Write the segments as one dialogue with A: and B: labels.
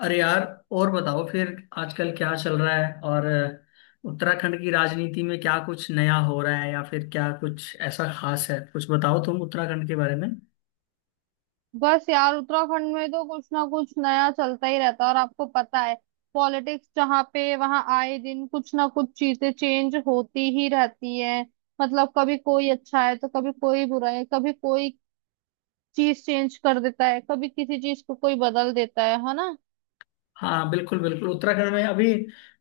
A: अरे यार। और बताओ फिर। आजकल क्या चल रहा है और उत्तराखंड की राजनीति में क्या कुछ नया हो रहा है या फिर क्या कुछ ऐसा खास है? कुछ बताओ तुम उत्तराखंड के बारे में।
B: बस यार उत्तराखंड में तो कुछ ना कुछ नया चलता ही रहता है। और आपको पता है पॉलिटिक्स जहाँ पे वहाँ आए दिन कुछ ना कुछ चीजें चेंज होती ही रहती है। कभी कोई अच्छा है तो कभी कोई बुरा है, कभी कोई चीज चेंज कर देता है, कभी किसी चीज को कोई बदल देता है ना।
A: हाँ, बिल्कुल बिल्कुल। उत्तराखंड में अभी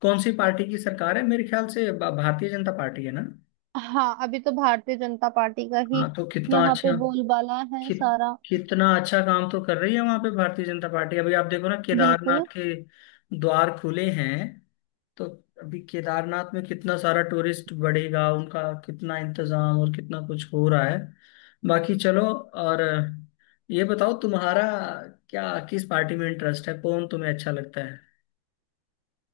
A: कौन सी पार्टी की सरकार है? मेरे ख्याल से भारतीय जनता पार्टी है ना।
B: हाँ, अभी तो भारतीय जनता पार्टी का ही
A: हाँ, तो कितना
B: यहाँ पे
A: अच्छा।
B: बोलबाला है
A: कित,
B: सारा।
A: कितना अच्छा काम तो कर रही है वहां पे भारतीय जनता पार्टी। अभी आप देखो ना, केदारनाथ
B: बिल्कुल,
A: के द्वार खुले हैं। तो अभी केदारनाथ में कितना सारा टूरिस्ट बढ़ेगा, उनका कितना इंतजाम और कितना कुछ हो रहा है। बाकी चलो, और ये बताओ तुम्हारा क्या, किस पार्टी में इंटरेस्ट है, कौन तुम्हें अच्छा लगता।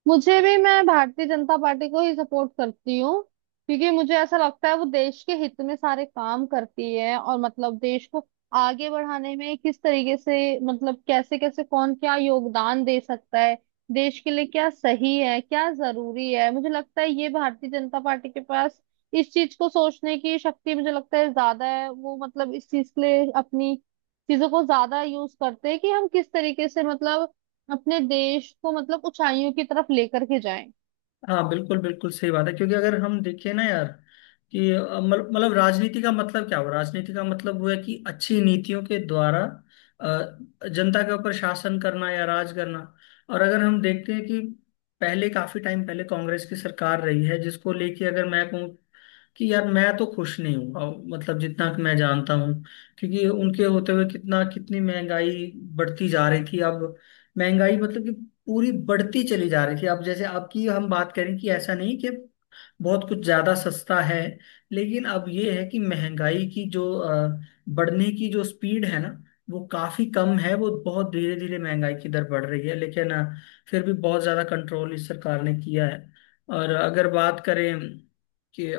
B: मुझे भी, मैं भारतीय जनता पार्टी को ही सपोर्ट करती हूँ। क्योंकि मुझे ऐसा लगता है वो देश के हित में सारे काम करती है। और देश को आगे बढ़ाने में किस तरीके से, कैसे कैसे कौन क्या योगदान दे सकता है, देश के लिए क्या सही है क्या जरूरी है, मुझे लगता है ये भारतीय जनता पार्टी के पास इस चीज को सोचने की शक्ति मुझे लगता है ज्यादा है। वो इस चीज के लिए अपनी चीजों को ज्यादा यूज करते हैं कि हम किस तरीके से अपने देश को ऊंचाइयों की तरफ लेकर के जाएं।
A: हाँ, बिल्कुल बिल्कुल सही बात है। क्योंकि अगर हम देखें ना यार कि मतलब राजनीति का मतलब क्या हुआ? राजनीति का मतलब हुआ कि अच्छी नीतियों के द्वारा अ, जनता के ऊपर शासन करना या राज करना। और अगर हम देखते हैं कि पहले काफी टाइम पहले कांग्रेस की सरकार रही है, जिसको लेके अगर मैं कहूँ कि यार मैं तो खुश नहीं हूँ अब, मतलब जितना कि मैं जानता हूँ। क्योंकि उनके होते हुए कितना, कितनी महंगाई बढ़ती जा रही थी। अब महंगाई मतलब कि पूरी बढ़ती चली जा रही थी। अब जैसे आपकी, हम बात करें कि ऐसा नहीं कि बहुत कुछ ज्यादा सस्ता है, लेकिन अब ये है कि महंगाई की जो बढ़ने की जो स्पीड है ना, वो काफी कम है। वो बहुत धीरे धीरे महंगाई की दर बढ़ रही है, लेकिन फिर भी बहुत ज्यादा कंट्रोल इस सरकार ने किया है। और अगर बात करें कि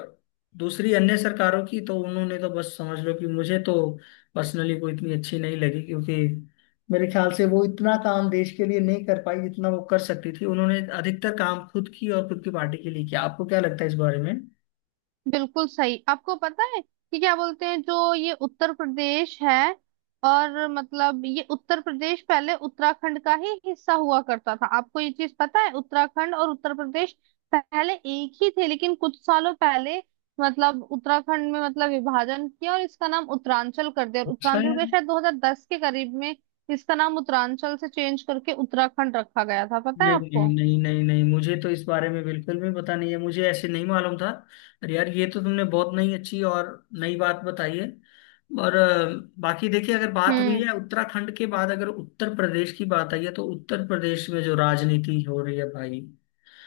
A: दूसरी अन्य सरकारों की, तो उन्होंने तो बस समझ लो कि मुझे तो पर्सनली कोई इतनी अच्छी नहीं लगी। क्योंकि मेरे ख्याल से वो इतना काम देश के लिए नहीं कर पाई जितना वो कर सकती थी। उन्होंने अधिकतर काम खुद की और खुद की पार्टी के लिए किया। आपको क्या लगता है इस बारे में?
B: बिल्कुल सही। आपको पता है कि क्या बोलते हैं जो ये उत्तर प्रदेश है, और ये उत्तर प्रदेश पहले उत्तराखंड का ही हिस्सा हुआ करता था। आपको ये चीज पता है उत्तराखंड और उत्तर प्रदेश पहले एक ही थे, लेकिन कुछ सालों पहले उत्तराखंड में विभाजन किया और इसका नाम उत्तरांचल कर दिया। और उत्तरांचल का
A: शायद।
B: शायद 2010 के करीब में इसका नाम उत्तरांचल से चेंज करके उत्तराखंड रखा गया था, पता है
A: नहीं नहीं
B: आपको।
A: नहीं नहीं नहीं, मुझे तो इस बारे में बिल्कुल भी पता नहीं है, मुझे ऐसे नहीं मालूम था। अरे यार, ये तो तुमने बहुत नई अच्छी और नई बात बताई है। और बाकी देखिए, अगर बात हुई
B: हम्म,
A: है उत्तराखंड के बाद, अगर उत्तर प्रदेश की बात आई है, तो उत्तर प्रदेश में जो राजनीति हो रही है भाई,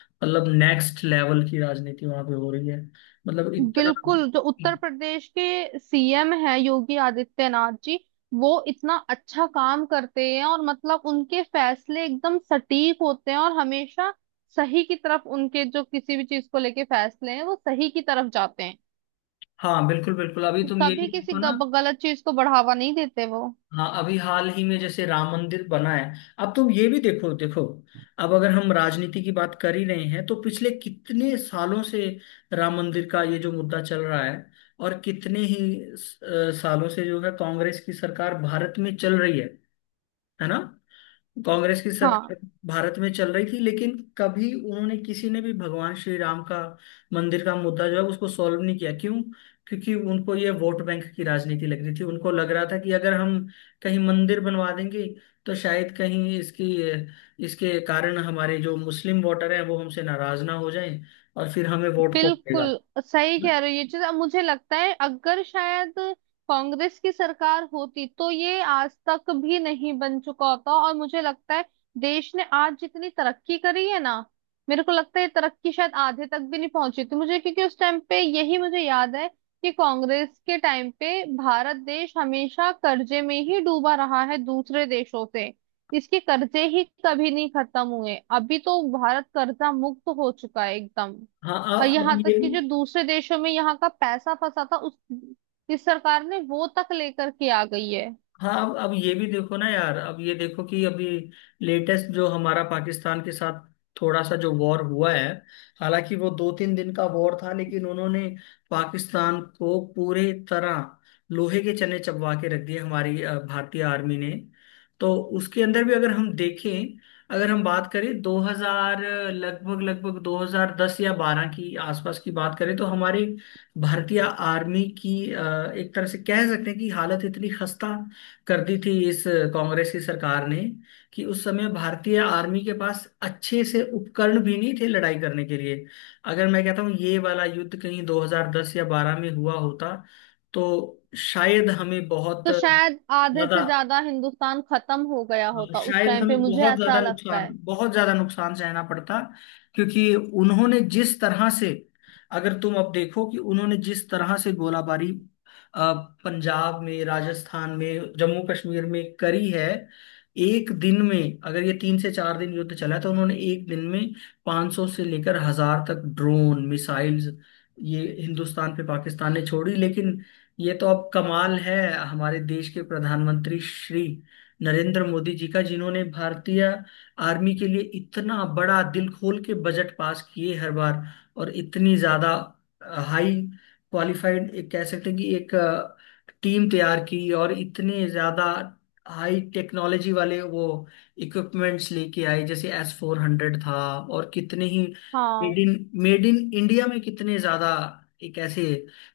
A: मतलब नेक्स्ट लेवल की राजनीति वहां पे हो रही है। मतलब इतना।
B: बिल्कुल। जो उत्तर प्रदेश के सीएम है, योगी आदित्यनाथ जी, वो इतना अच्छा काम करते हैं। और उनके फैसले एकदम सटीक होते हैं और हमेशा सही की तरफ, उनके जो किसी भी चीज को लेके फैसले हैं वो सही की तरफ जाते हैं।
A: हाँ बिल्कुल बिल्कुल। अभी तुम ये भी
B: कभी किसी
A: देखो ना।
B: गलत चीज को बढ़ावा नहीं देते वो।
A: हाँ, अभी हाल ही में जैसे राम मंदिर बना है। अब तुम ये भी देखो, देखो, अब अगर हम राजनीति की बात कर ही रहे हैं, तो पिछले कितने सालों से राम मंदिर का ये जो मुद्दा चल रहा है। और कितने ही सालों से जो है कांग्रेस की सरकार भारत में चल रही है ना? कांग्रेस की
B: हाँ,
A: सरकार भारत में चल रही थी, लेकिन कभी उन्होंने, किसी ने भी, भगवान श्री राम का मंदिर का मुद्दा जो है उसको सॉल्व नहीं किया। क्यों? क्योंकि उनको ये वोट बैंक की राजनीति लग रही थी। उनको लग रहा था कि अगर हम कहीं मंदिर बनवा देंगे, तो शायद कहीं इसकी, इसके कारण हमारे जो मुस्लिम वोटर हैं वो हमसे नाराज ना हो जाएं, और फिर हमें वोट कौन देगा?
B: बिल्कुल सही कह रहे हो। ये चीज अब मुझे लगता है अगर शायद कांग्रेस की सरकार होती तो ये आज तक भी नहीं बन चुका होता। और मुझे लगता है देश ने आज जितनी तरक्की करी है ना, मेरे को लगता है ये तरक्की शायद आधे तक भी नहीं पहुंची थी, मुझे क्योंकि उस टाइम पे यही मुझे याद है कि कांग्रेस के टाइम पे भारत देश हमेशा कर्जे में ही डूबा रहा है दूसरे देशों से। इसके कर्जे ही कभी नहीं खत्म हुए। अभी तो भारत कर्जा मुक्त हो चुका है एकदम।
A: हाँ।
B: और
A: अब
B: यहाँ
A: ये।
B: तक कि जो दूसरे देशों में यहाँ का पैसा फंसा था उस, इस सरकार ने वो तक लेकर के आ गई है।
A: हाँ, अब ये भी देखो ना यार, अब ये देखो कि अभी लेटेस्ट जो हमारा पाकिस्तान के साथ थोड़ा सा जो वॉर हुआ है, हालांकि वो दो तीन दिन का वॉर था, लेकिन उन्होंने पाकिस्तान को पूरे तरह लोहे के चने चबवा के रख दिए हमारी भारतीय आर्मी ने। तो उसके अंदर भी अगर हम देखें, अगर हम बात करें 2000, लगभग लगभग 2010 या 12 की आसपास की बात करें, तो हमारी भारतीय आर्मी की एक तरह से कह सकते हैं कि हालत इतनी खस्ता कर दी थी इस कांग्रेस की सरकार ने कि उस समय भारतीय आर्मी के पास अच्छे से उपकरण भी नहीं थे लड़ाई करने के लिए। अगर मैं कहता हूँ ये वाला युद्ध कहीं 2010 या 12 में हुआ होता, तो शायद हमें बहुत
B: तो शायद आधे
A: ज्यादा,
B: से ज्यादा हिंदुस्तान खत्म हो गया होता उस
A: शायद
B: टाइम
A: हमें
B: पे, मुझे
A: बहुत ज्यादा
B: ऐसा लगता
A: नुकसान,
B: है।
A: बहुत ज्यादा नुकसान सहना पड़ता। क्योंकि उन्होंने जिस तरह से, अगर तुम अब देखो कि उन्होंने जिस तरह से गोलाबारी अ, पंजाब में, राजस्थान में, जम्मू कश्मीर में करी है, एक दिन में, अगर ये तीन से चार दिन युद्ध चला, तो उन्होंने एक दिन में 500 से लेकर हजार तक ड्रोन मिसाइल्स ये हिंदुस्तान पे पाकिस्तान ने छोड़ी। लेकिन ये तो अब कमाल है हमारे देश के प्रधानमंत्री श्री नरेंद्र मोदी जी का, जिन्होंने भारतीय आर्मी के लिए इतना बड़ा दिल खोल के बजट पास किए हर बार। और इतनी ज्यादा हाई क्वालिफाइड एक कह सकते हैं कि एक टीम तैयार की, और इतने ज्यादा हाई टेक्नोलॉजी वाले वो इक्विपमेंट्स लेके आए, जैसे S-400 था, और कितने ही मेड
B: हाँ,
A: इन मेड इन इंडिया में कितने ज्यादा एक ऐसे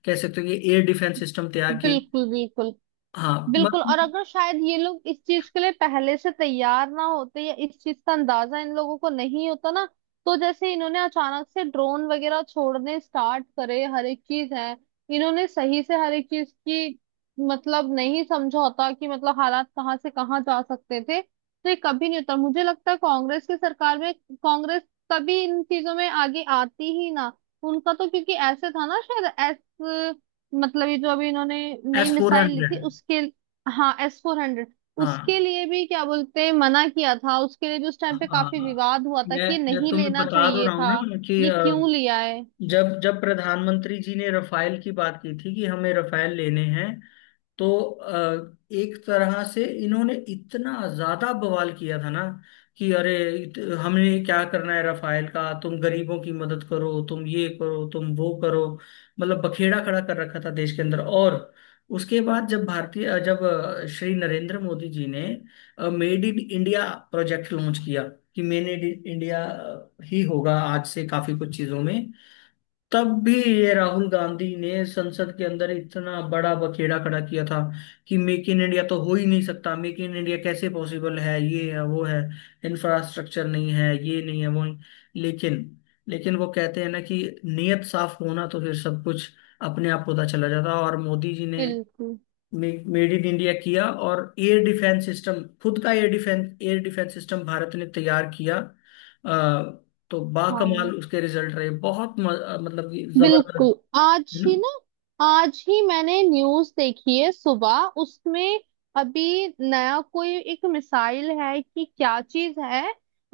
A: कह सकते हो कि एयर डिफेंस सिस्टम तैयार किए।
B: बिल्कुल बिल्कुल
A: हाँ
B: बिल्कुल।
A: मतलब।
B: और अगर शायद ये लोग इस चीज के लिए पहले से तैयार ना होते या इस चीज का अंदाजा इन लोगों को नहीं होता ना, तो जैसे इन्होंने अचानक से ड्रोन वगैरह छोड़ने स्टार्ट करे हर एक चीज है, इन्होंने सही से हर एक चीज की नहीं समझा होता कि हालात कहाँ से कहाँ जा सकते थे। तो ये कभी नहीं होता, मुझे लगता है कांग्रेस की सरकार में। कांग्रेस कभी इन चीजों में आगे आती ही ना। उनका तो क्योंकि ऐसे था ना, शायद ऐस ये जो अभी इन्होंने नई
A: एस फोर
B: मिसाइल ली
A: हंड्रेड
B: थी उसके, हाँ एस फोर हंड्रेड, उसके
A: हाँ।
B: लिए भी क्या बोलते हैं, मना किया था उसके लिए भी, उस टाइम पे काफी
A: हाँ,
B: विवाद हुआ था
A: मैं
B: कि ये
A: मैं
B: नहीं
A: तुम्हें
B: लेना
A: बता दो
B: चाहिए
A: रहा हूँ
B: था,
A: ना कि
B: ये क्यों लिया है।
A: जब जब प्रधानमंत्री जी ने रफाल की बात की थी कि हमें रफाल लेने हैं, तो एक तरह से इन्होंने इतना ज्यादा बवाल किया था ना कि अरे, हमने क्या करना है रफाल का? तुम गरीबों की मदद करो, तुम ये करो, तुम वो करो। मतलब बखेड़ा खड़ा कर रखा था देश के अंदर। और उसके बाद जब भारतीय, श्री नरेंद्र मोदी जी ने made in India project launch किया कि मेड इन इंडिया ही होगा आज से काफी कुछ चीजों में, तब भी ये राहुल गांधी ने संसद के अंदर इतना बड़ा बखेड़ा खड़ा किया था कि मेक इन इंडिया तो हो ही नहीं सकता, मेक इन इंडिया कैसे पॉसिबल है, ये है वो है, इंफ्रास्ट्रक्चर नहीं है, ये नहीं है, वो नहीं। लेकिन, लेकिन वो कहते हैं ना कि नियत साफ होना तो फिर सब कुछ अपने आप होता चला जाता, और मोदी जी ने
B: बिल्कुल।
A: मेड इन इंडिया किया और एयर डिफेंस सिस्टम, खुद का एयर डिफेंस सिस्टम भारत ने तैयार किया। आ, तो बाकमाल
B: हाँ
A: उसके रिजल्ट रहे बहुत, मतलब कि
B: बिल्कुल।
A: जबरदस्त। है
B: आज
A: ना?
B: ही ना, आज ही मैंने न्यूज देखी है सुबह, उसमें अभी नया कोई एक मिसाइल है कि क्या चीज है,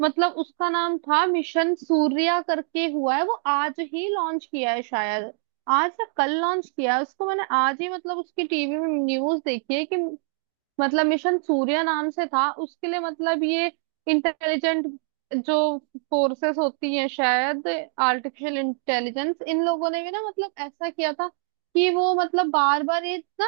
B: उसका नाम था मिशन सूर्या करके हुआ है, वो आज ही लॉन्च किया है शायद, आज या कल लॉन्च किया है उसको। मैंने आज ही उसकी टीवी में न्यूज देखी है कि मिशन सूर्य नाम से था उसके लिए। ये इंटेलिजेंट जो फोर्सेस होती हैं शायद, आर्टिफिशियल इंटेलिजेंस, इन लोगों ने भी ना ऐसा किया था कि वो बार बार ये ना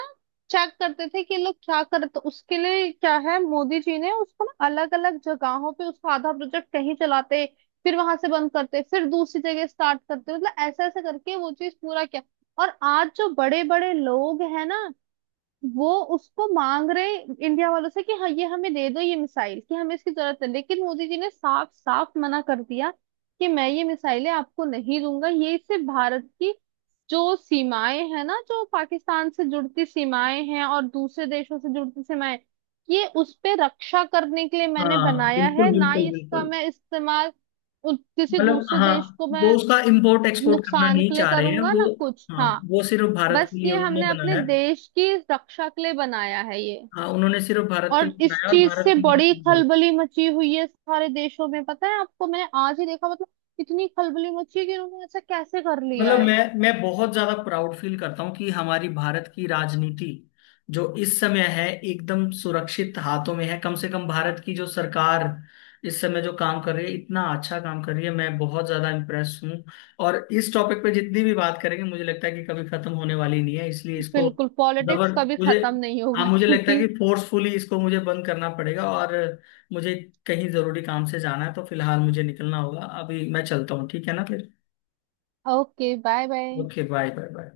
B: चेक करते थे कि ये लोग क्या करते, तो उसके लिए क्या है मोदी जी ने उसको ना अलग अलग जगहों पे उसका आधा प्रोजेक्ट कहीं चलाते, फिर वहां से बंद करते, फिर दूसरी जगह स्टार्ट करते, ऐसा ऐसा करके वो चीज पूरा किया। और आज जो बड़े बड़े लोग हैं ना, वो उसको मांग रहे इंडिया वालों से कि हाँ ये हमें दे दो ये मिसाइल, कि हमें इसकी जरूरत है। लेकिन मोदी जी ने साफ साफ मना कर दिया कि मैं ये मिसाइलें आपको नहीं दूंगा। ये, इससे भारत की जो सीमाएं हैं ना, जो पाकिस्तान से जुड़ती सीमाएं हैं और दूसरे देशों से जुड़ती सीमाएं, ये उस पे रक्षा करने के लिए मैंने
A: हाँ
B: बनाया है।
A: बिल्कुल
B: ना ही
A: बिल्कुल
B: इसका
A: बिल्कुल।
B: मैं इस्तेमाल किसी
A: मतलब,
B: दूसरे
A: हाँ,
B: देश को
A: वो
B: मैं
A: उसका इम्पोर्ट एक्सपोर्ट करना
B: नुकसान
A: नहीं
B: के लिए
A: चाह रहे हैं
B: करूंगा
A: वो।
B: ना कुछ,
A: हाँ,
B: हाँ।
A: वो सिर्फ भारत के
B: बस
A: लिए
B: ये
A: उन्होंने
B: हमने अपने
A: बनाया।
B: देश की रक्षा के लिए बनाया है ये।
A: हाँ, उन्होंने सिर्फ भारत के
B: और
A: लिए
B: इस
A: बनाया और
B: चीज
A: भारत
B: से
A: में ही
B: बड़ी
A: use होगा।
B: खलबली मची हुई है सारे देशों में, पता है आपको, मैंने आज ही देखा, इतनी खलबली मची है कि इन्होंने ऐसा कैसे कर लिया
A: मतलब
B: है।
A: मैं बहुत ज्यादा प्राउड फील करता हूँ कि हमारी भारत की राजनीति जो इस समय है एकदम सुरक्षित हाथों में है। कम से कम भारत की जो सरकार इस समय जो काम कर रही है, इतना अच्छा काम कर रही है, मैं बहुत ज्यादा इम्प्रेस हूँ। और इस टॉपिक पे जितनी भी बात करेंगे मुझे लगता है कि कभी खत्म होने वाली नहीं है, इसलिए इसको,
B: बिल्कुल,
A: जबर,
B: पॉलिटिक्स कभी
A: मुझे,
B: खत्म नहीं
A: हाँ,
B: होगा
A: मुझे लगता है
B: क्योंकि,
A: कि फोर्सफुली इसको मुझे बंद करना पड़ेगा। और मुझे कहीं जरूरी काम से जाना है तो फिलहाल मुझे निकलना होगा। अभी मैं चलता हूँ, ठीक है ना? फिर
B: okay bye bye.
A: Okay, bye bye bye.